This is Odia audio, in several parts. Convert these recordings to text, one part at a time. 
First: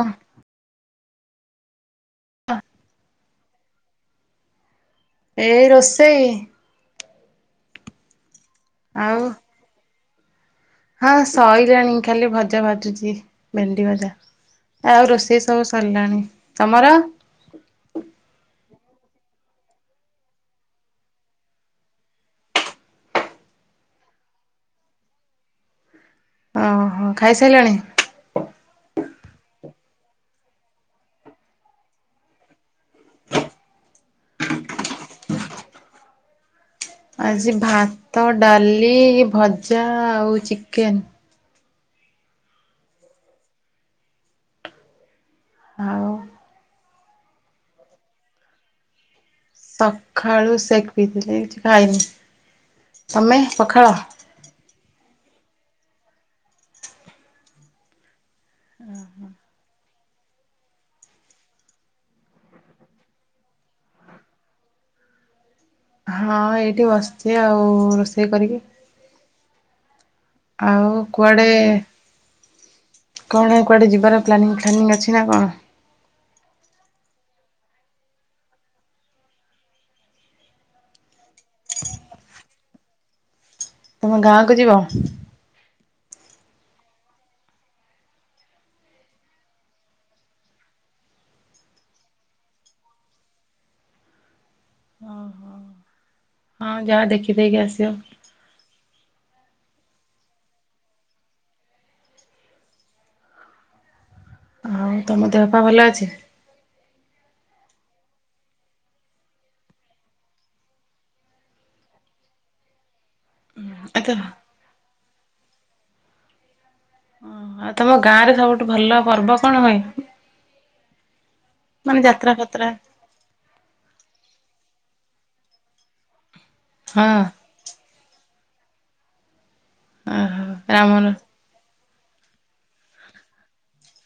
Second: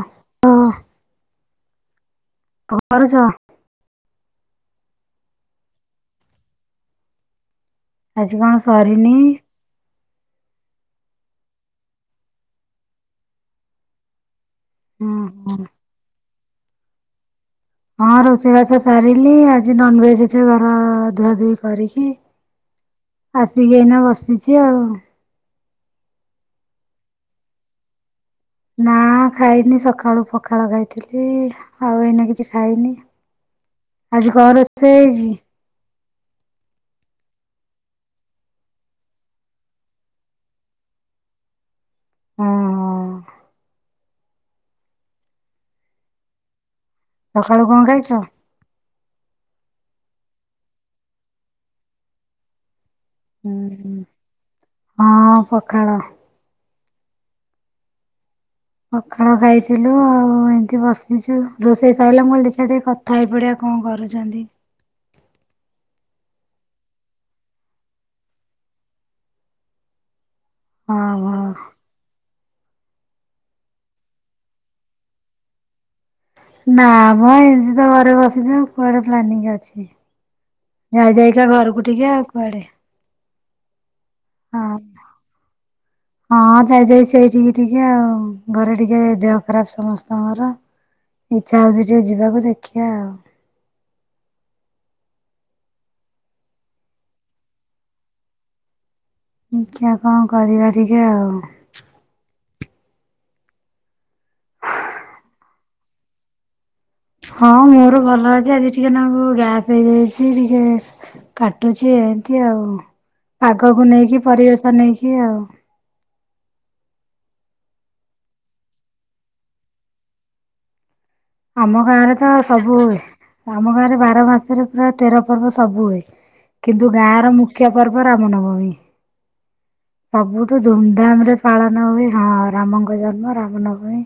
ହଁ। ଅଁ। କଣ କରୁଛ? ଏଇ ରୋଷେଇ। ଆଜି କଣ ସରିନି। ଆଉ ହଁ ସଇଲାଣି ଖାଲି ଭଜା ଭାଜୁଛି ଭେଣ୍ଡି ଭଜା। ଆଉ ହୁଁ ରୋଷେଇ ହୁଁ। ସବୁ ସରିଲାଣି। ତମର? ହଁ ରୋଷେଇ ବାସ ସାରିଲି। ଆଜି ନନଭେଜ ଅ ଘର ଧୁଆଧଇ କରିକି ଆସିକି ଏଇନା ବସିଚି ଆଉ। ଅ ଅଁ ହ ଖାଇସାଇଲଣି? ନା ଖାଇନି ସଖାଳୁ ପଖାଳ ଖାଇଥିଲି ଆଉ ଏଇନା କିଛି ଖାଇନି। ଆଜି କଁ ରୋଷେ ଏଇଚି? ଆଜି ଭାତ, ଡାଲି, ଭଜା ଆଉ ଚିକେନ୍। ଅଁ ହଁ। ଆଓ। [unintelligible] ଖାଳୁ କଁ ଖାଇଚ? ସଖାଳୁ ସେକ୍ ପିଥିଲେ କିଛି ଖାଇନି ତମେ ପଖାଳ? ହୁଁ ହଁ ପଖାଳ। ପଖାଳ ଖାଇ [unintelligible] ଥିଲୁ ଆଉ ଏମିତି ବସିଚୁ ରୋଷେଇ ସାରିଲା ମୁଁ [unintelligible] ଲି ଦେଖିଆ ଟିକେ କଥା ହେଇପଡ଼ିବା କଁ କରୁଚନ୍ତି। ହଁ ଏଇଠି ବସିଚି ଆଉ ରୋଷେଇ କରିକି। ଆଉ ହଁ ହଁ କୁଆଡେ କୁଆଡେ କୁଆଡେ ଯିବାର ପ୍ଲାନିଂ ଫ୍ଲାନିଂ ଅଛି ନା କଣ? ନା ମ ଏ [unintelligible] ଘରେ ବସିଚି କୁଆଡେ ପ୍ଲାନିଂ ଅଛି। ଯାଇ ଯାଇକା ଘରକୁ ଟିକେ ଆଉ କୁଆଡେ। ତମ ଗାଁକୁ ହଁ। ଯିବ? ହଁ ଯାଇ ଯାଇ ସେଇଠିକି ଟିକେ ଆଉ ଘରେ ଟିକେ ଦେହ ଖରାପ ସମସ୍ତଙ୍କର। ଇଚ୍ଛା ହଉଚି ଟିକେ ଯିବାକୁ ଦେଖିଆ ଆଉ। [unintelligible] ହଁ ହଁ ଯା ଦେଖି ଦେଇକି ଆସିବ। [unintelligible] ଚା କଁ କରିବା ଟିକେ ଆଉ। ଆଉ ତମ ଦେହ ପା ଭଲ ଅଛି? ହଁ ମୋର ଭଲ ଅଛି ଆଜି ଟିକେ ନାଗୁ ଗ୍ୟାସ ହେଇଯାଇଚି ଟିକେ। କାଟୁଚି ଏମିତି ଆଉ ପାଗକୁ ଆତ ନେଇକି ପରିବେଶ ନେଇକି ଆଉ। ଆ ତମ ଗାଁ ରେ ସବୁଠୁ ଭଲ ପର୍ବ କଣ ହୁଏଁ? ଆମ ଗାଁ ରେ ତ ଯାତ୍ରା ଫାତ୍ରା ସବୁ ଉଏ। ଆମ ଗାଁରେ ବାର ମାସରେ ପୁରା ତେର ପର୍ବ ସବୁ ହୁଏ କିନ୍ତୁ ହଁ ଗାଁର ମୁ ଖ୍ୟ ପର୍ବ ରାମନବମୀ ଓହୋ ସବୁଠୁ ଧୁମ୍ ରାମର ଧାମ୍ ରେ ପାଳନ ହୁଏ ହଁ ରାମଙ୍କ ଜନ୍ମ ରାମନବମୀ।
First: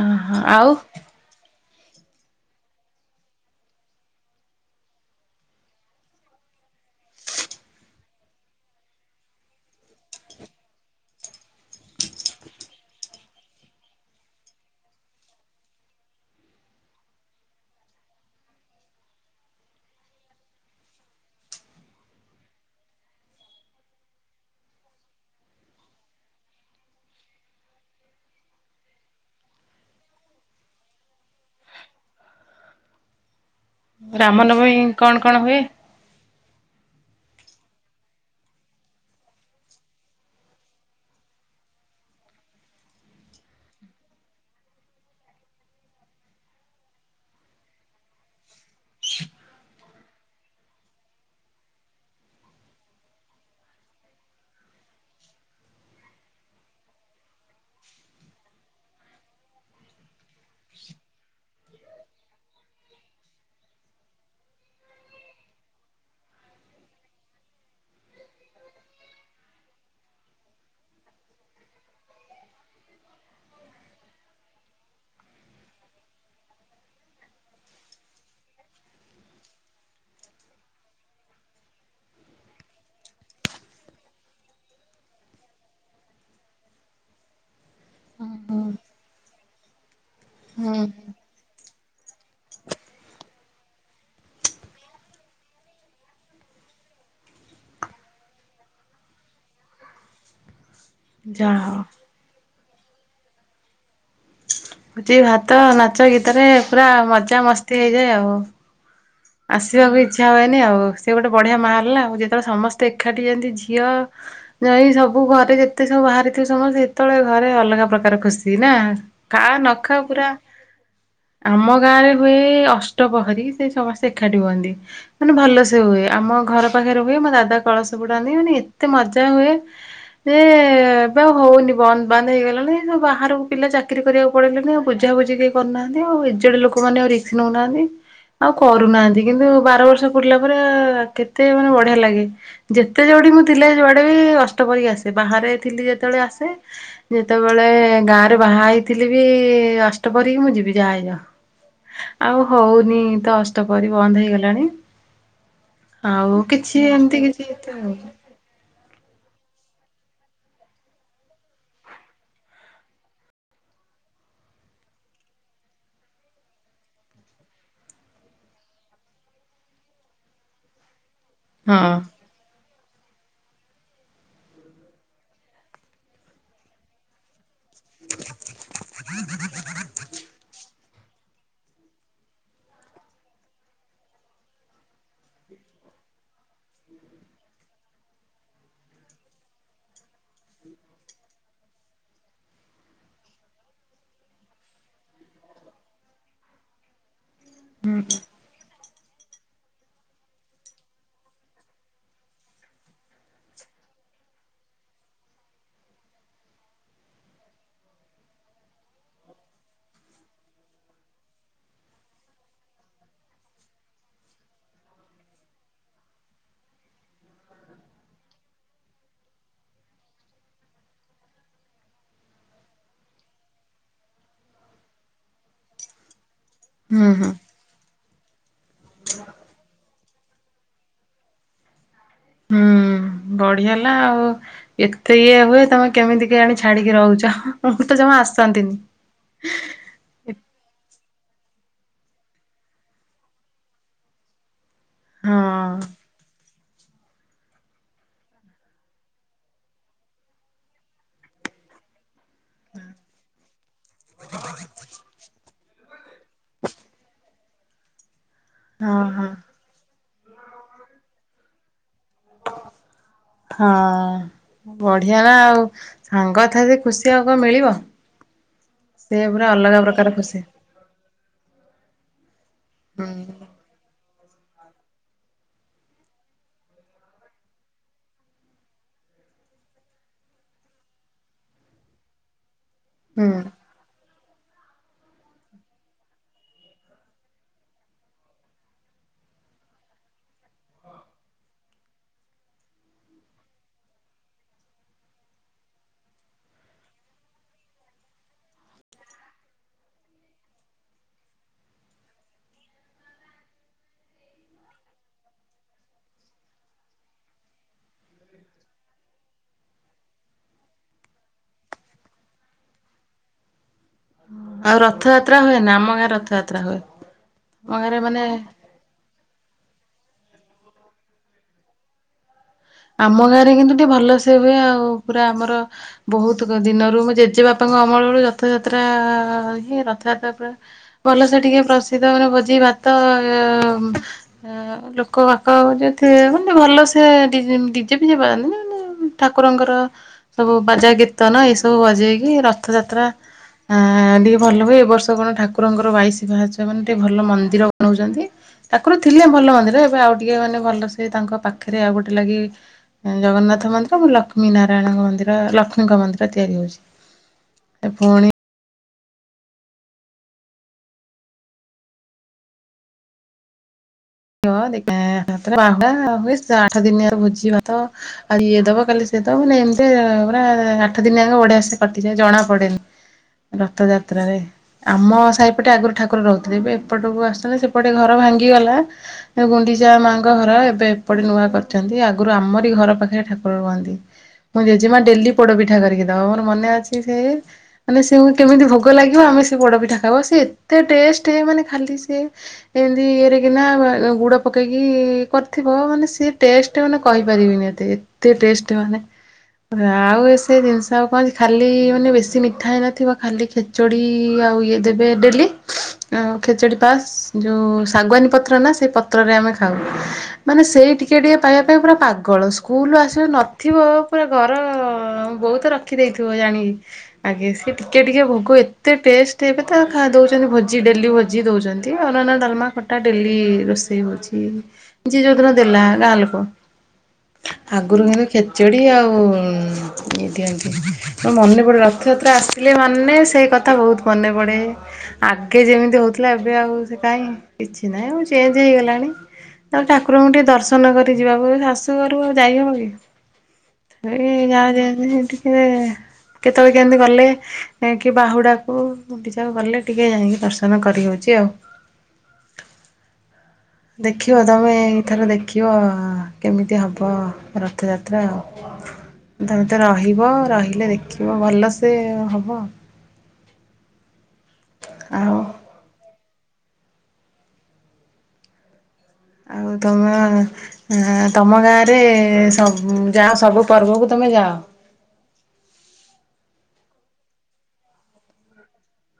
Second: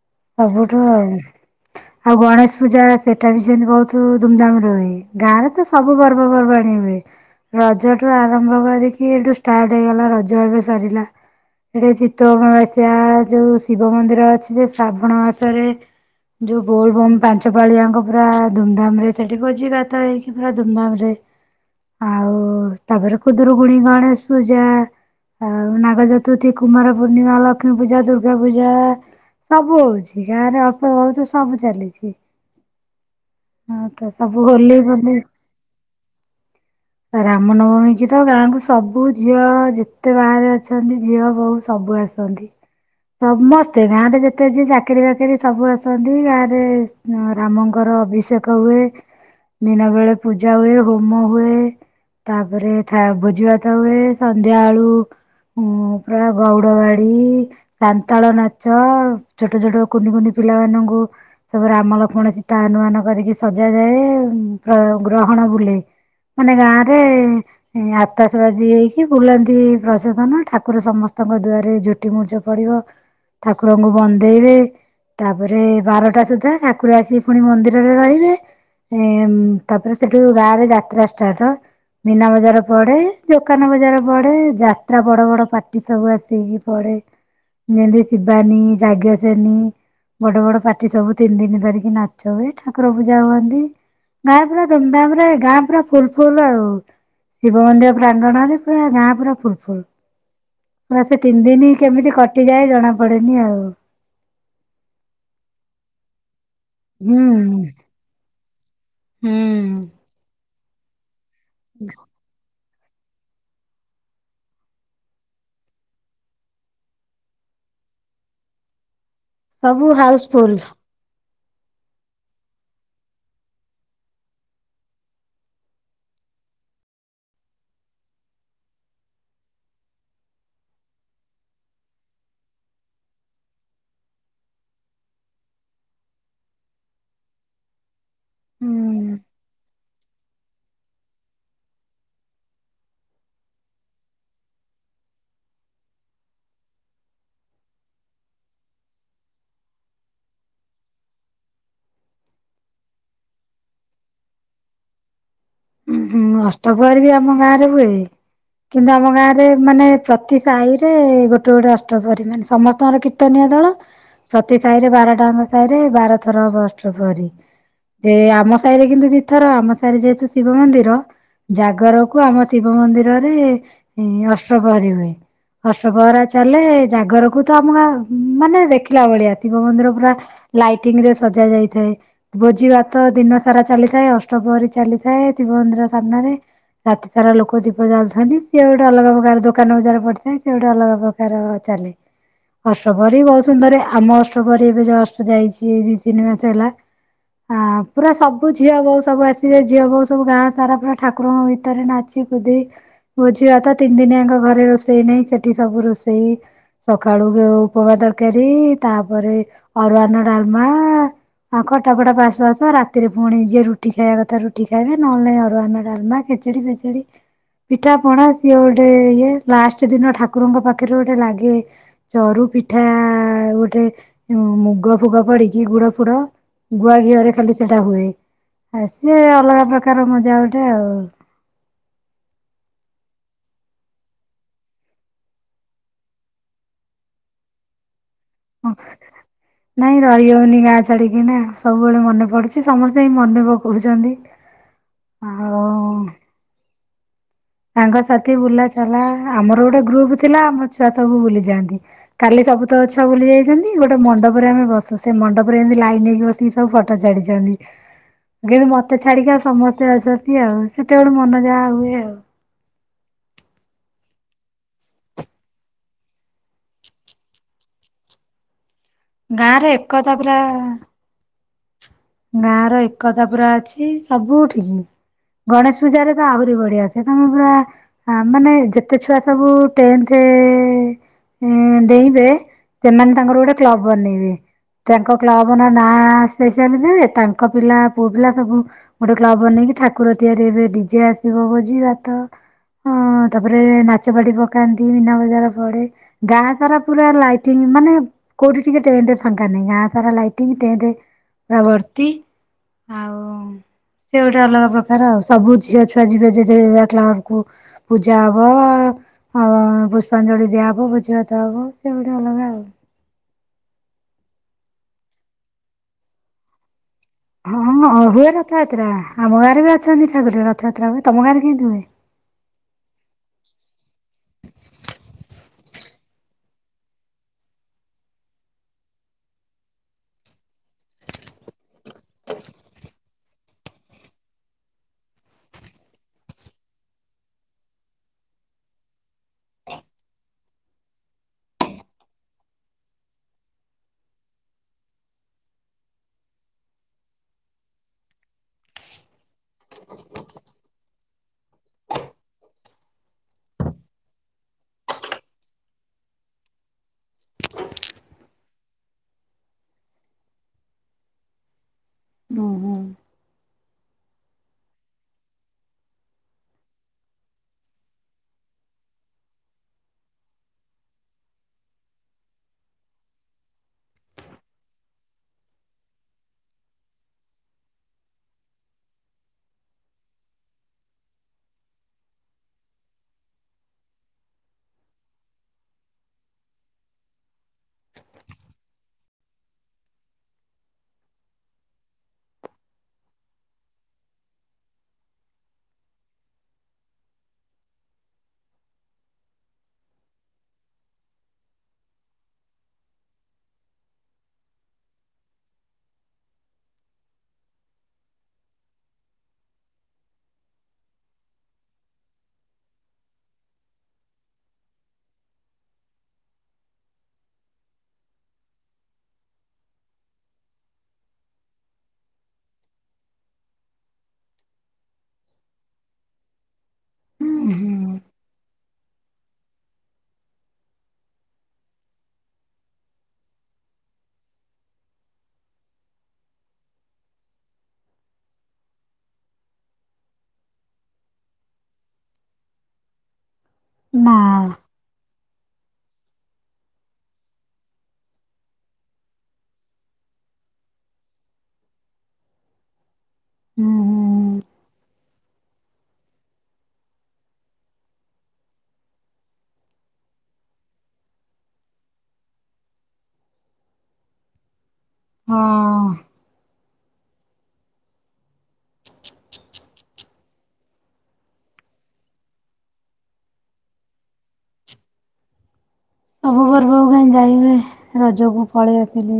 ଓହୋ ଆଉ ସବୁଠୁ ଆଉ। ଆଉ ଗଣେଶ ପୂଜା ସେଟା ବି ସେମିତି ବହୁତୁ ଧୁମ୍ ଧାମ୍ ରେ ଉଏ ଗାଁରେ ତ ସ ସବୁ ପର୍ବପର୍ବାଣି ଉଏ। ରଜ ଠୁ ଆରମ୍ଭ କରିକି ଏଠୁ ଷ୍ଟାଟେ ହେଇଗଲା ରଜ ଏବେ ସରିଲା। ଏ [unintelligible] ଚିତଉ ଅମାବାସ୍ୟା ଯୋଉ ଶିବ ମନ୍ଦିର ଅଛି ଯେ ଶ୍ରାବଣ ମାସରେ ଯୋଉ ବୋଲ ବମ୍ ପାଞ୍ଚ ପାଳି ଜାଙ୍କ ପୁରା ଧୁମ୍ ଧାମ୍ ରେ ସେଠିି ଭୋଜି ଭାତ ଏଇକି [unintelligible] ପୁରା ଧୁମ୍ ଧାମ୍ ରେ ଆଉ ତାପରେ ଖୁଦୁରୁକୁଣୀ, ଗଣେଶ ପୂଜା। ଆଉ ନାଗଚତୁର୍ଥୀ, କୁମାର ପୂର୍ଣ୍ଣିମା, ଲକ୍ଷ୍ମୀ ପୂଜା, ଦୁର୍ଗା ପୂଜା। ସବୁ ଓଉଚି ଗାଁ ରେ ଅଳ୍ପ ଭୋଉତୁ ସବୁ ଚାଲିଚି। ରାମନବମୀ ହୋଲି ଫୋଲି କଣ କଣ ହୁଏ? ରାମନବମୀ କି ତ ଗାଁକୁ ସବୁ ଝିଅ ଯେତେ ବାହାରେ ଅଛନ୍ତି ଝିଅ, ବୋହୂ ସବୁ ଆସ ଅନ୍ତି ସମସ୍ତେ ଗାଁରେ ଯେ ଯେତେ ଯିଏ ଚାକିରି ବାକିରି ସବୁ ଆସନ୍ତି ଗାଁ ରେ ରାମଙ୍କର ଅଭିଷେକ ହୁଏ। ଦିନ ବେଳେ ପୂଜା ହୁଏ, ହୋମ ହୁଏ। ତାପରେ ଥା ଭୋଜି ଭାତ ହୁଏ ସନ୍ଧ୍ୟା ଆଳୁ। ଉଁ ପୁରା ଗଉଡ ବାଡି, ସାନ୍ତାଳ ନାଚ। ଛୋଟ ଛୋଟ କୁନି କୁନି ପିଲାମାନଙ୍କୁ ସବୁ ରାମ, ଲକ୍ଷ୍ମଣ, ସୀତା, ଆନୁମାନ କରିକି ସଜାଯାଏ ପ୍ର ଗ୍ରହଣ ବୁଲେ। ମାନେ ଗାଁ ରେ ଆତାଶ ବାଜୀ ଏଇକି ବୁଲାନ୍ତି ପ୍ରଶାସନ ଠାକୁର ସମସ୍ତଙ୍କ ଦୁଆରେ ଯୋ ଟି ମୁର୍ଜ ପଡିବ ଠାକୁରଙ୍କୁ ବନ୍ ଗାଦେଇବେ ତାପରେ ବାରଟା ସୁଦ୍ଧା ଠାକୁର ଆସି ଫୁଣି ମନ୍ଦିରରେ ରହିବେ। ଏଁ ତାପରେ ସେଠୁ ଗାଁ ରେ ଯାତ୍ରା ଷ୍ଟାଟ। ମୀନା ବଜାର ପଢେ ଦୋକାନ ବଜାର ପଢେ ଯାତ୍ରା ବଡ ବଡ ପାର୍ଟି ସବୁ ଆସିକି ପଡେ ଯେମତି ଶିବାନୀ ଯଜ୍ଞସେନୀ ବଡ ବଡ ହୁଁ ପାଟି ସବୁ ତିନ ଦିନ ଧରିକି ନାଚ ହୁଏ ଠାକୁର ପୂଜା ହୁଅନ୍ତି। ନାଇଁ ପୁରା ଧୁମଧାମ ରେ ଗାଁ ପୁରା ଫୁଲ ଫୁଲ ଆଉ। ଶିବ ମନ୍ଦିର ପ୍ରାଙ୍ଗଣ ରେ ପୁରା ଗାଁ ପୁରା ଫୁଲଫୁଲ। ପୁରା ସେ ଯା ତିନଦିନି ହଉ କେମିତି କଟିଯାଏ ଜଣା ପଡେନି ଆଉ। ହଉଛି ଭାତ ନାଚ ଗୀତରେ ପୁରା ମଜା ହୁଁ ମସ୍ତି ହେଇଯାଏ ଆଉ। ହୁଁ ଆସିବାକୁ ଇଚ୍ଛା ହୁଏନି ଆଉ ସେ ଗୋଟେ ବଢିଆ ମା ହେଲା ଆଉ ଯେତେବେଳେ ସମସ୍ତେ ଏକାଠି ଯାଆନ୍ତି ଝିଅ ନାଇ ସବୁ ଘରେ ଯେତେ ସବୁ ବାହାରିଥି ସମସ୍ତେ ସେତେବେଳେ ଘରେ ଅଲଗା ପ୍ରକାର ଖୁସି ନା। କା ସବୁ ନଖା ପୁରା ହାଉସଫୁଲ ଆମ ଗାଁ ରେ ହୁଏ ଅଷ୍ଟପହରି ସେ ସମସ୍ ଏକାଠି ହୁଅନ୍ତି। ମାନେ ଭଲସେ ହୁଏ ଆମ ଘର ପାଖରେ ହୁଏ ମୋ ଦାଦା କଳସ ବୁଡାନ୍ତି ମାନେ ଏତେ ମଜା ହୁଏ। ସେ ଏବେ ଆଉ ହଉନି ବନ୍ଦ ବାନ୍ଦ ହେଇଗଲାଣି ବାହାରକୁ ପିଲା ଚାକିରି କରିବାକୁ ପଲେଇ ଚନ୍ତି ଆଉ ବୁଝାବୁଝି କେହି କରିୁନାହାନ୍ତି ଆଉ ଏଜଡେ ଲୋକମାନେ ଆଉ ରିକ୍ସ ନୋଉନାହାନ୍ତି। ହୁଁ କରୁନାହାନ୍ତି କିନ୍ତୁ ବାର ବର୍ଷ ପୁଡଲା ପରେ କେତେ ମାନେ ବଢିଆ ଲାଗେ। ଯେତେ ଯୋଠି ମୁଁ ଥିଲେ ଯୁଆଡେ ବି ଅଷ୍ଟପ୍ରହରୀ ଆସେ ବାହାରେ ଥିଲି ଯେତେବେଳେ ଆସେ ଯେତେବେଳେ ଗାଁରେ ବାହା ହେଇଥିଲି ବି ଅଷ୍ଟପ୍ରହରୀ ମୁଁ ଯିବି ଯାହା ହେଇଯାଉ। ଆଉ ହଉନି ତ ଅଷ୍ଟପ୍ରହରୀ ବନ୍ଦ ହେଇଗଲାଣି। ଆଉ କିଛି ଅଷ୍ଟପ୍ରହରୀ ବି ଏମିତି ଆମ କିଛି ଗାଁ ରେ ଏତେ ହୁଏ। ଆଉ। କିନ୍ତୁ ଆମ ଗାଁ ରେ ମାନେ ପ୍ରତି ସାହି ରେ ଗୋଟେ ଗୋଟେ ଅଷ୍ଟପରି ମାନେ ସମସ୍ତଙ୍କର କୀର୍ତନୀୟ ଦଳ। ପ୍ରତି ସାହି ରେ ବାରଟାଙ୍କ ସାହିରେ ବାର ଥର ହବ ଅଷ୍ଟପ୍ରହରୀ। ଯେ ଆମ ସାହିରେ କିନ୍ତୁ ଦିଥର ଆମ ସାହିରେ ଯେହେତୁ ଶିବ ମନ୍ଦିର ହଁ ଜାଗରକୁ ଆମ ଶିବ ମନ୍ଦିରରେ ଅଷ୍ଟପ୍ରହରୀ ହୁଏ ଅଷ୍ଟପ୍ରହରା ଚାଲେ ଜାଗରକୁ ତ ଆମ ଗାଁ ମାନେ ଦେଖିଲା ଭଳିଆ ଶିବ ମନ୍ଦିର ପୁରା ଲାଇ ଟିଂରେ ସଜା ଯାଇଥାଏ ଭୋଜି ଭାତ ଦିନ ସାରା ଚାଲିଥାଏ ଅଷ୍ଟପହରୀ ଚାଲି ଏଇ ଶିବମନ୍ଦିର ସାମ୍ନାରେ। ରାତି ସାରା ଲୋକ ଦୀପ ଜାଳୁଥାନ୍ତି ସେଏ ଗୋଟେ ଅଲଗ ପ୍ରକାର ଦୋକାନ ବଜାର ପଡିଥାଏ ସେ ଗୋଟେ ଅଲଗ ପ୍ର ତାର ଚାଲେ। ଅଷ୍ଟପ୍ରହରୀ ବହୁତ ସୁନ୍ଦରେ ଆମ ଅଷ୍ଟପ୍ରହରୀ ଏବେ ଜଷ୍ଟ ଯାଇଛି ଏ ଦି ତିନି ମାସ ହେଲା। ଆଁ ପୁରା ସବୁ ଝିଅ ବୋଉ ସବୁ ଆସିିଯା ଝିଅ ବୋଉ ସବୁ ଗାଁ ସାରା ପୁରା ଠାକୁରଙ୍କ ଭିତରେ ନାଚି କୁଦି। ବୋଝିଭାତ ତିନ ଦିନଆଙ୍କ ଘରେ ରୋଷେଇ ନାଇଁ ସେଠି ସବୁ ରୋଷେଇ। ସକାଳୁ ଉପବା ତରକାରୀ ତାପରେ ଅରୁଆନ ଡାଲମା। ଆଉ ଖଟା ଫଟା ପାସ ଫାସ ରାତିରେ ପୁଣି ଯିଏ ରୁଟି ଖାଇବା କଥା ରୁ ଟି ଖାଇବେ ନହେଲେ ନାଇ ଅରୁଆନ ଡାଲମା ଖେଚେଡି ଫେଚେଡି। ପିଠା ପଣା ସିଏ ଗୋଟେ ଇଏ ଲାଷ୍ଟ ଦିନ ଠାକୁରଙ୍କ ପାଖରେ ଗୋଟେ ଲାଗେ ଚରୁ ପିଠା ଗୋଟେ ମୁଗ ଫୁଗ ପଡିକି ଗୁଡ ଫୁଡ ଗୁଆ ହୁଁ ହୁଁ। ଘିଅରେ ଖାଲି ସେଟା ହୁଏ ଆ ସିଏ ଅଲଗା ପ୍ରକାର ମଜା ଗୋଟେ ଆଉ। ହୁଁ ବଢିଆ ହେଲା ଆଉ। ଏତେ ଇଏ ହୁଏ ତମେ କେମିତି କେଜାଣି ଛାଡିକି ରହୁଛ ମୁଁ ତ ଜମା ଆସି ନ୍ତିନ। ନାଇଁ ରହିହଉନି ଗାଁ ଛାଡ଼ିକିନା ସବୁବେଳେ ମନେ ପଡ଼ୁଛି ସମସ୍ତେ ହି ମନେ ପକୋଉଛନ୍ତି। ହଁ। ସାଙ୍ଗ ସାଥି ବୁଲାଚଲା ଆମର ଗୋଟେ ଗ୍ରୁପ ଥିଲା ଆମ ଛୁଆ ସବୁ ବୁଲି ଯାଆନ୍ତି। କାଲି ସବୁ ତ ଛୁଆ ବୁଲି ଯାଇଛନ୍ତି ଗୋଟେ ମଣ୍ଡପରେ ଆମେ ବସୁ ସେ ମଣ୍ଡପରେ ଏମିତି ଲାଇନ ହେଇକି ବସ ସବୁ ଫଟୋ ଛାଡିଛନ୍ତି କିନ୍ତୁ ମତେ ହଁ ହଁ ଛାଡିକି ଆଉ ସମସ୍ତେ ଅଛନ୍ତି ଆଉ। ସେତେବେଳେ ମନ ଯାହା ହୁଏ ଆଉ। ହଁ ବଢିଆ ନା ଆଉ ସାଙ୍ଗ ଠାରୁ ଖୁସି ଆଉ କଣ ମିଳିବ? ସେ ଗାଁ ପୁରା ର ଅଲଗା ଏକତା ପ୍ରକାର ପୁରା ଖୁସି। ଗାଁ ର ହୁଁ ଏକତା ପୁରା ଅଛି ସବୁ ଠିକ୍। ଗଣେଶ ପୂଜାରେ ତ ଆହୁରି ବଢିଆ ହୋଉଛି ସେ ତାଙ୍କେ ପୁରା ଆ ମାନେ ଯେତେ ଛୁଆ ସବୁ ଟେନ୍ଥେ ଏଁନ ଡେଇଁବେ ସେମାନେ ହୁଁ ତାଙ୍କର ଗୋଟେ କ୍ଲବ ବନେଇବେ ତାଙ୍କ କ୍ଲବର ନାଁ ସେଇ ସେନ୍ ହିଁ ତାଙ୍କ ପିଲା ପୁଅ ପିଲା ସବୁ ଗୋଟେ କ୍ଲବ ବନେଇକି ଠାକୁର ତିଆରି ଏବେ ଡିଜେ ଆସିବ ଭୋଜି ଭାତ ହଁ ତାପରେ ନାଚପାଟି ପକାନ୍ତି ମିନା ବଜାର ପଡ଼େ। ଗାଁ ସାରା ପୁରା ଲାଇଟିଂ ମାନେ କଉଁଠି ଟିକେ ଟେଣ୍ଡ ଫାଙ୍କା ନାହିଁ ଆତାରେ ଲାଇଟିଂ ଟେଣ୍ଡ ପୂରାବର୍ତ୍ତୀ ଆଉ ସେ ଗୋଟେ ଅଲଗା ପ୍ରକାର ଆଉ ସବୁ ଝିଅ ଛୁଆ ଯିବେ [unintelligible] କ୍ଳବକୁ। ପୂଜା ହବ ଆ ହଁ ପୁଷ୍ପାଞ୍ଜଳି ଦିଆହବ ଭୋଜି ଭାତ ହବ ସେ ଗୁଟେ ଅଲଗା ଆଉ। ଆଉ ରଥଯାତ୍ରା ହୁଏ ନା ଆମ ଗାଁରେ ରଥଯାତ୍ରା ହୁଏ। ହଁ ହଁ ଆମ ଗାଁରେ ହଁ ହୁଏ ମାନେ ରଥଯାତ୍ରା ଆମ ଗାଁରେ ବି ଅଛନ୍ତି ଠାକୁର ରଥଯାତ୍ରା ହୁଏ ତମ ଗାଁରେ କେମତି ହୁଏ? ଆମ ଗାଁରେ କିନ୍ତୁ ଟିକେ ଭଲସେ ହୁଏ ଆଉ ପୁରା ଆମର ବହୁତୁକ ଦିନରୁ ମୋ ଜେଜେ ବାପାଙ୍କ ଅମଳରଳୁ ରଥଯାତ୍ରା ହିଁ ରଥଯାତ୍ରା ପୁରା ଭଲସ ଟିକେ ପ୍ରସିଦ୍ଧ ମାନେ ଭୋଜି ଭାତ ଆ ଆ ଲୋକ ବାକ ଯିଏ ଥିବେ ମାନେ ଭଲ ସେ ଦେ ଯେମନ୍ତି ଡିଜେ ଫିଜେ ବଜାନ୍ତିନି ମାନେ ଠାକୁରଙ୍କର ସବୁ ବାଜା କୀର୍ତ୍ତନ ଏଇ ସବୁ ବଜେଇକି ରଥଯାତ୍ରା ହଁ ଟିକେ ଭଲ ହୁଏ ଏ ବର୍ଷ କଣ ଠାକୁରଙ୍କର ବାଇଶ ବାହାଚ ମାନେ ଟିକେ ଭଲ ମନ୍ଦିର ବନଉଚନ୍ତି। ଠାକୁର ଥିଲେ ଭଲ ମନ୍ଦିର ଏବେ ଆଉ ଟିକେ ମାନେ ଭଲ ସେ ତାଙ୍କ ପାଖରେ ଆଉ ଗୋଟେ ଲାଗି ଆଁ ଜଗନ୍ନାଥ ମନ୍ଦିର ପୁଣି ଲକ୍ଷ୍ମୀ ନାରାୟଣଙ୍କ ମନ୍ଦିର ଲକ୍ଷ୍ମୀଙ୍କ ମନ୍ଦିର ତିଆରି ହଉଛି। ଏ ଫୁଣି ଓହୋ। [unintelligible] ବାହୁଡା଼ ହୁଏ ଆଠ ଦିନି ଆମର ଭୋଜିି ଭାତ ଆଜି ଇଏ ଦବ କାଲି ସିଏ ଦବ ନାଇ ଏମିତି ପୁରା ଆଠ ଦିନ ଯାକ ବଢ଼ିଆସେ କଟିଯାଏ ଜଣା ପଡେନି। ରଥଯାତ୍ରାରେ ଆମ ସାହିପଟେ ଆଗୁରୁ ଠାକୁର ରହୁଥିଲେ। ଏ ଏପଟକୁ ଆସୁଛନ୍ତି ସେପଟେ ଘର ଭାଙ୍ଗିଗଲା। ଏପଟେ ଗୁଣ୍ଡିଚା ମାଙ୍କ ଘର ଏବେ ଏପଟେ ନୂଆ କରିଚନ୍ତି। ଆଗୁରୁ ଆମରି ଘର ପାଖରେ ଠାକୁର ରୁହନ୍ତି। ମୋ ଜେଜେମା ଡେଲି ପୋଡପିଠା କରିକି ଦବ। ମୋର ମନେ ଅଛି ସେ ମାନେ ସେ ଗୋ କେମିତି ଭୋଗ ଲାଗିବ ଆମେ ସେ ପୋଡପିଠା ଖାଇବୁ। ସେ ଏତେ ଟେଷ୍ଟ ମାନେ ଖାଲି ସେ ସେନ୍ତି ଇଏରେ କିନା ଏ ଗୁଡ଼ ପକେଇକି କରିଥିବ ମାନେ ସିଏ ଟେଷ୍ଟ ମାନେ କହିପାରିବିନି ଏତେ। ଏତେ ଟେଷ୍ଟ ମାନେ ଆଉ ଏ ସେ ଜିନିଷ ଆଉ କଣ ଅଛି ଖାଲି ମାନେ ବେଶୀ ମିଠା ହେଇ ନଥିବ ଖାଲି ଖେଚଡ଼ି ଆଉ ଇଏ ଦେବେ ଡେଲି। ଆଉ ଖେଚୁଡ଼ି ପାସ୍ ଯଉଁ ଶାଗୁଆନୀ ପତ୍ର ନା ସେ ପତ୍ରରେ ଆମେ ଖାଉ। ମାନେ ସେଇ ଟିକେ ଟିକେ ପାଇବା ପାଇଁ ପୁରା ପାଗଳ ସ୍କୁଲୁରୁ ଆସିବ ନଥିବ ପୁରା ଘର ବହୁତ ରଖିଦେଇଥିବ ଜାଣିିକି। ଆଜ୍ଞା ସିଏ ଟିକେ ଟିକେ ଭୋଗ ଏତେ ଟେଷ୍ଟ ଏବେ ତା ଖା ଦଉଚନ୍ତି ଭୋଜି ଡେଲି ଭୋଜି ଦଉଚନ୍ତି। ଏ ଅରୁଆନ୍ନ ଡଲମା ଖଟା ଡେଲି ରୋଷେଇ ହଉଛି ଯିଏ ଯୋଉଦିନ ଦେଲା ଗାଁ ଲୋକ। ହୁଁ ଆଗୁରୁ କିନ୍ତୁ ଖେଚେଡି ଆଉ ଉଁ ଇ ଦିଅନ୍ତି ମନେ ପଡ଼େ ରଥଯାତ୍ରା ଆସିଲେ ମାନେ ସେଇ କଥା ବହୁତ ମନେ ପଡ଼େ। ଆଗେ ଯେମିତି ହଉଥିଲା ଏବେ ଆଉ ସେ କାହିଁ କିଛି ନାହିଁ ଆଉ ଚେଞ୍ଜ ହେଇଗଲାଣି। ତାଉ ଠାକୁରଙ୍କୁ ଟିକେ ଦର୍ଶନ କରି ଯିବାକୁ ଶାଶୁଘରୁ ଆଉ ଯାଇହବ କି। ନା ଏଇ ଯାହା ନେମିତି ସେ ଟିକେ କେତେବେଳେ କେମତି ଗଲେ ଯାଇଁକି ବାହୁଡାକୁ ଗୁଣ୍ଡିଚାକୁ ଗଲେ ଟିକେ ଯାଇକି ଦର୍ଶନ କରି ହଉଛି ଆଉ। ହୁଁ। ଦେଖିବ ହୁଁ ତମେ ଏଇଥର ଦେଖିବ କେମିତି ହବ ରଥଯାତ୍ରା ଆଉ। ତମେ ତ ରହିବ ରହିଲେ ଦେଖିବ ଭଲ ସେେ ହବ। ଆଉ ହଁ। ଆଉ ତମେ ହ ତମ ଗାଁରେ ସବୁ ଯାଅ ସବୁ ପର୍ବକୁ ତମେ ଯାଅ। ସବୁ ପର୍ବକୁ କାଇଁ ଯାଇହୁଏ ରଜକୁ ପଳେଇ ଆଇଥିଲି।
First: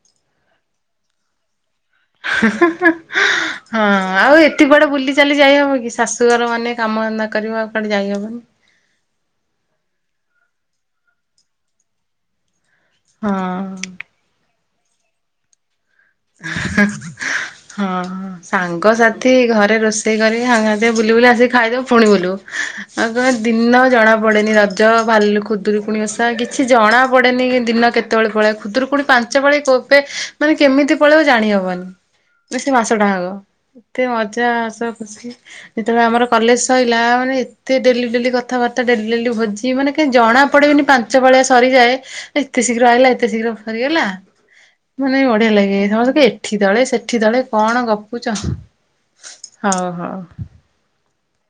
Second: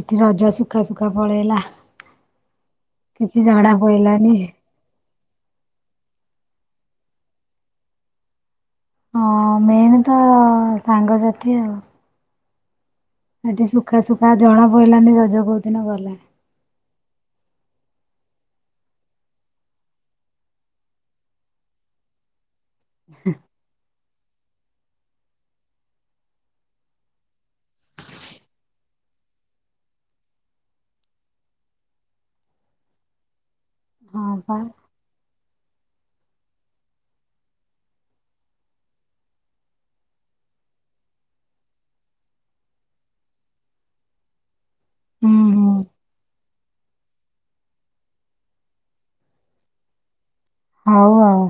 ଏଠି ରଜ ଶୁଖା ଶୁଖା ପଳେଇଲା। ହଁ କିଛି ଝଡା ପଇଲାନି। ଆଉ ଏ ଏଠି କୁଆଡେ ବୁଲି ଚାଲି ଯାଇହବ କି ଶାଶୁଘର ମାନେ କାମ ଧନ୍ଦା କରିବ କୁଆଡେ ଯାଇହବନି। ହଁ ମେନ୍ ତ ସାଙ୍ଗସାଥି ଆଉ। ସେଠି ହଁ। ସୁଖା ସୁୁଖା ଜଣା ପଡିଲାନି ରଜ କଉଦିନ ଗଲା। ହଁ। ସାଙ୍ଗସାଥି ଘରେ ରୋଷେଇ କରି ସାଙ୍ଗେ ସାଥୀ ବୁଲି ବୁଲି ଆସିକି ଖାଇଦବୁ ପୁଣି ବୁଲୁ। ଆଉ କଣ ଦିନ ଜଣା ପଡେନି ରଜ ଭାଲୁ ଖୁଦୁରୁକୁୁଣି ଓସା କିଛି ଜଣା ପଡେନି ଦିନ କେତେବେଳେ ପଳଅ ଖୁଦୁରୁକୁୁଣି ପାଞ୍ଚ ଞ୍ଚପାଳି କବେ ମାନେ କେମିତି ପଳେଇବ ଜାଣି ହବନି ବେ ସେ ମାସଟାଙ୍କ କେତେ ହଁ ମଜା ପା। ହସ ଖୁସି। ଯେତେବେଳେ ଆମର କଲେଜ ସଇଲ ମାନେ ଏତେ ଡେଲି ଡେଲି କଥାବାର୍ତ୍ତା ଡେଲି ଡେଲି ଭୋଜି ମାନେ କି ଜଣା ପଡେନି ପାନ୍ ଞ୍ଚ ପାଳିଆ ସରିଯାଏ ଏତେ ଶୀଘ୍ର ଆଇଲା ଏତେ ଶୀଘ୍ର ସରିଗଲା ମାନେ ହୁଁ ବଢିଆ ହୁଁ ଲାଗେ। ସମସ୍ତେ କହିବେ ଏଠି ଦଳେ ସେଠି ଦଳେ କଣ ଗପୁଛ ହଉ ହଉ। ହଉ ହଉ।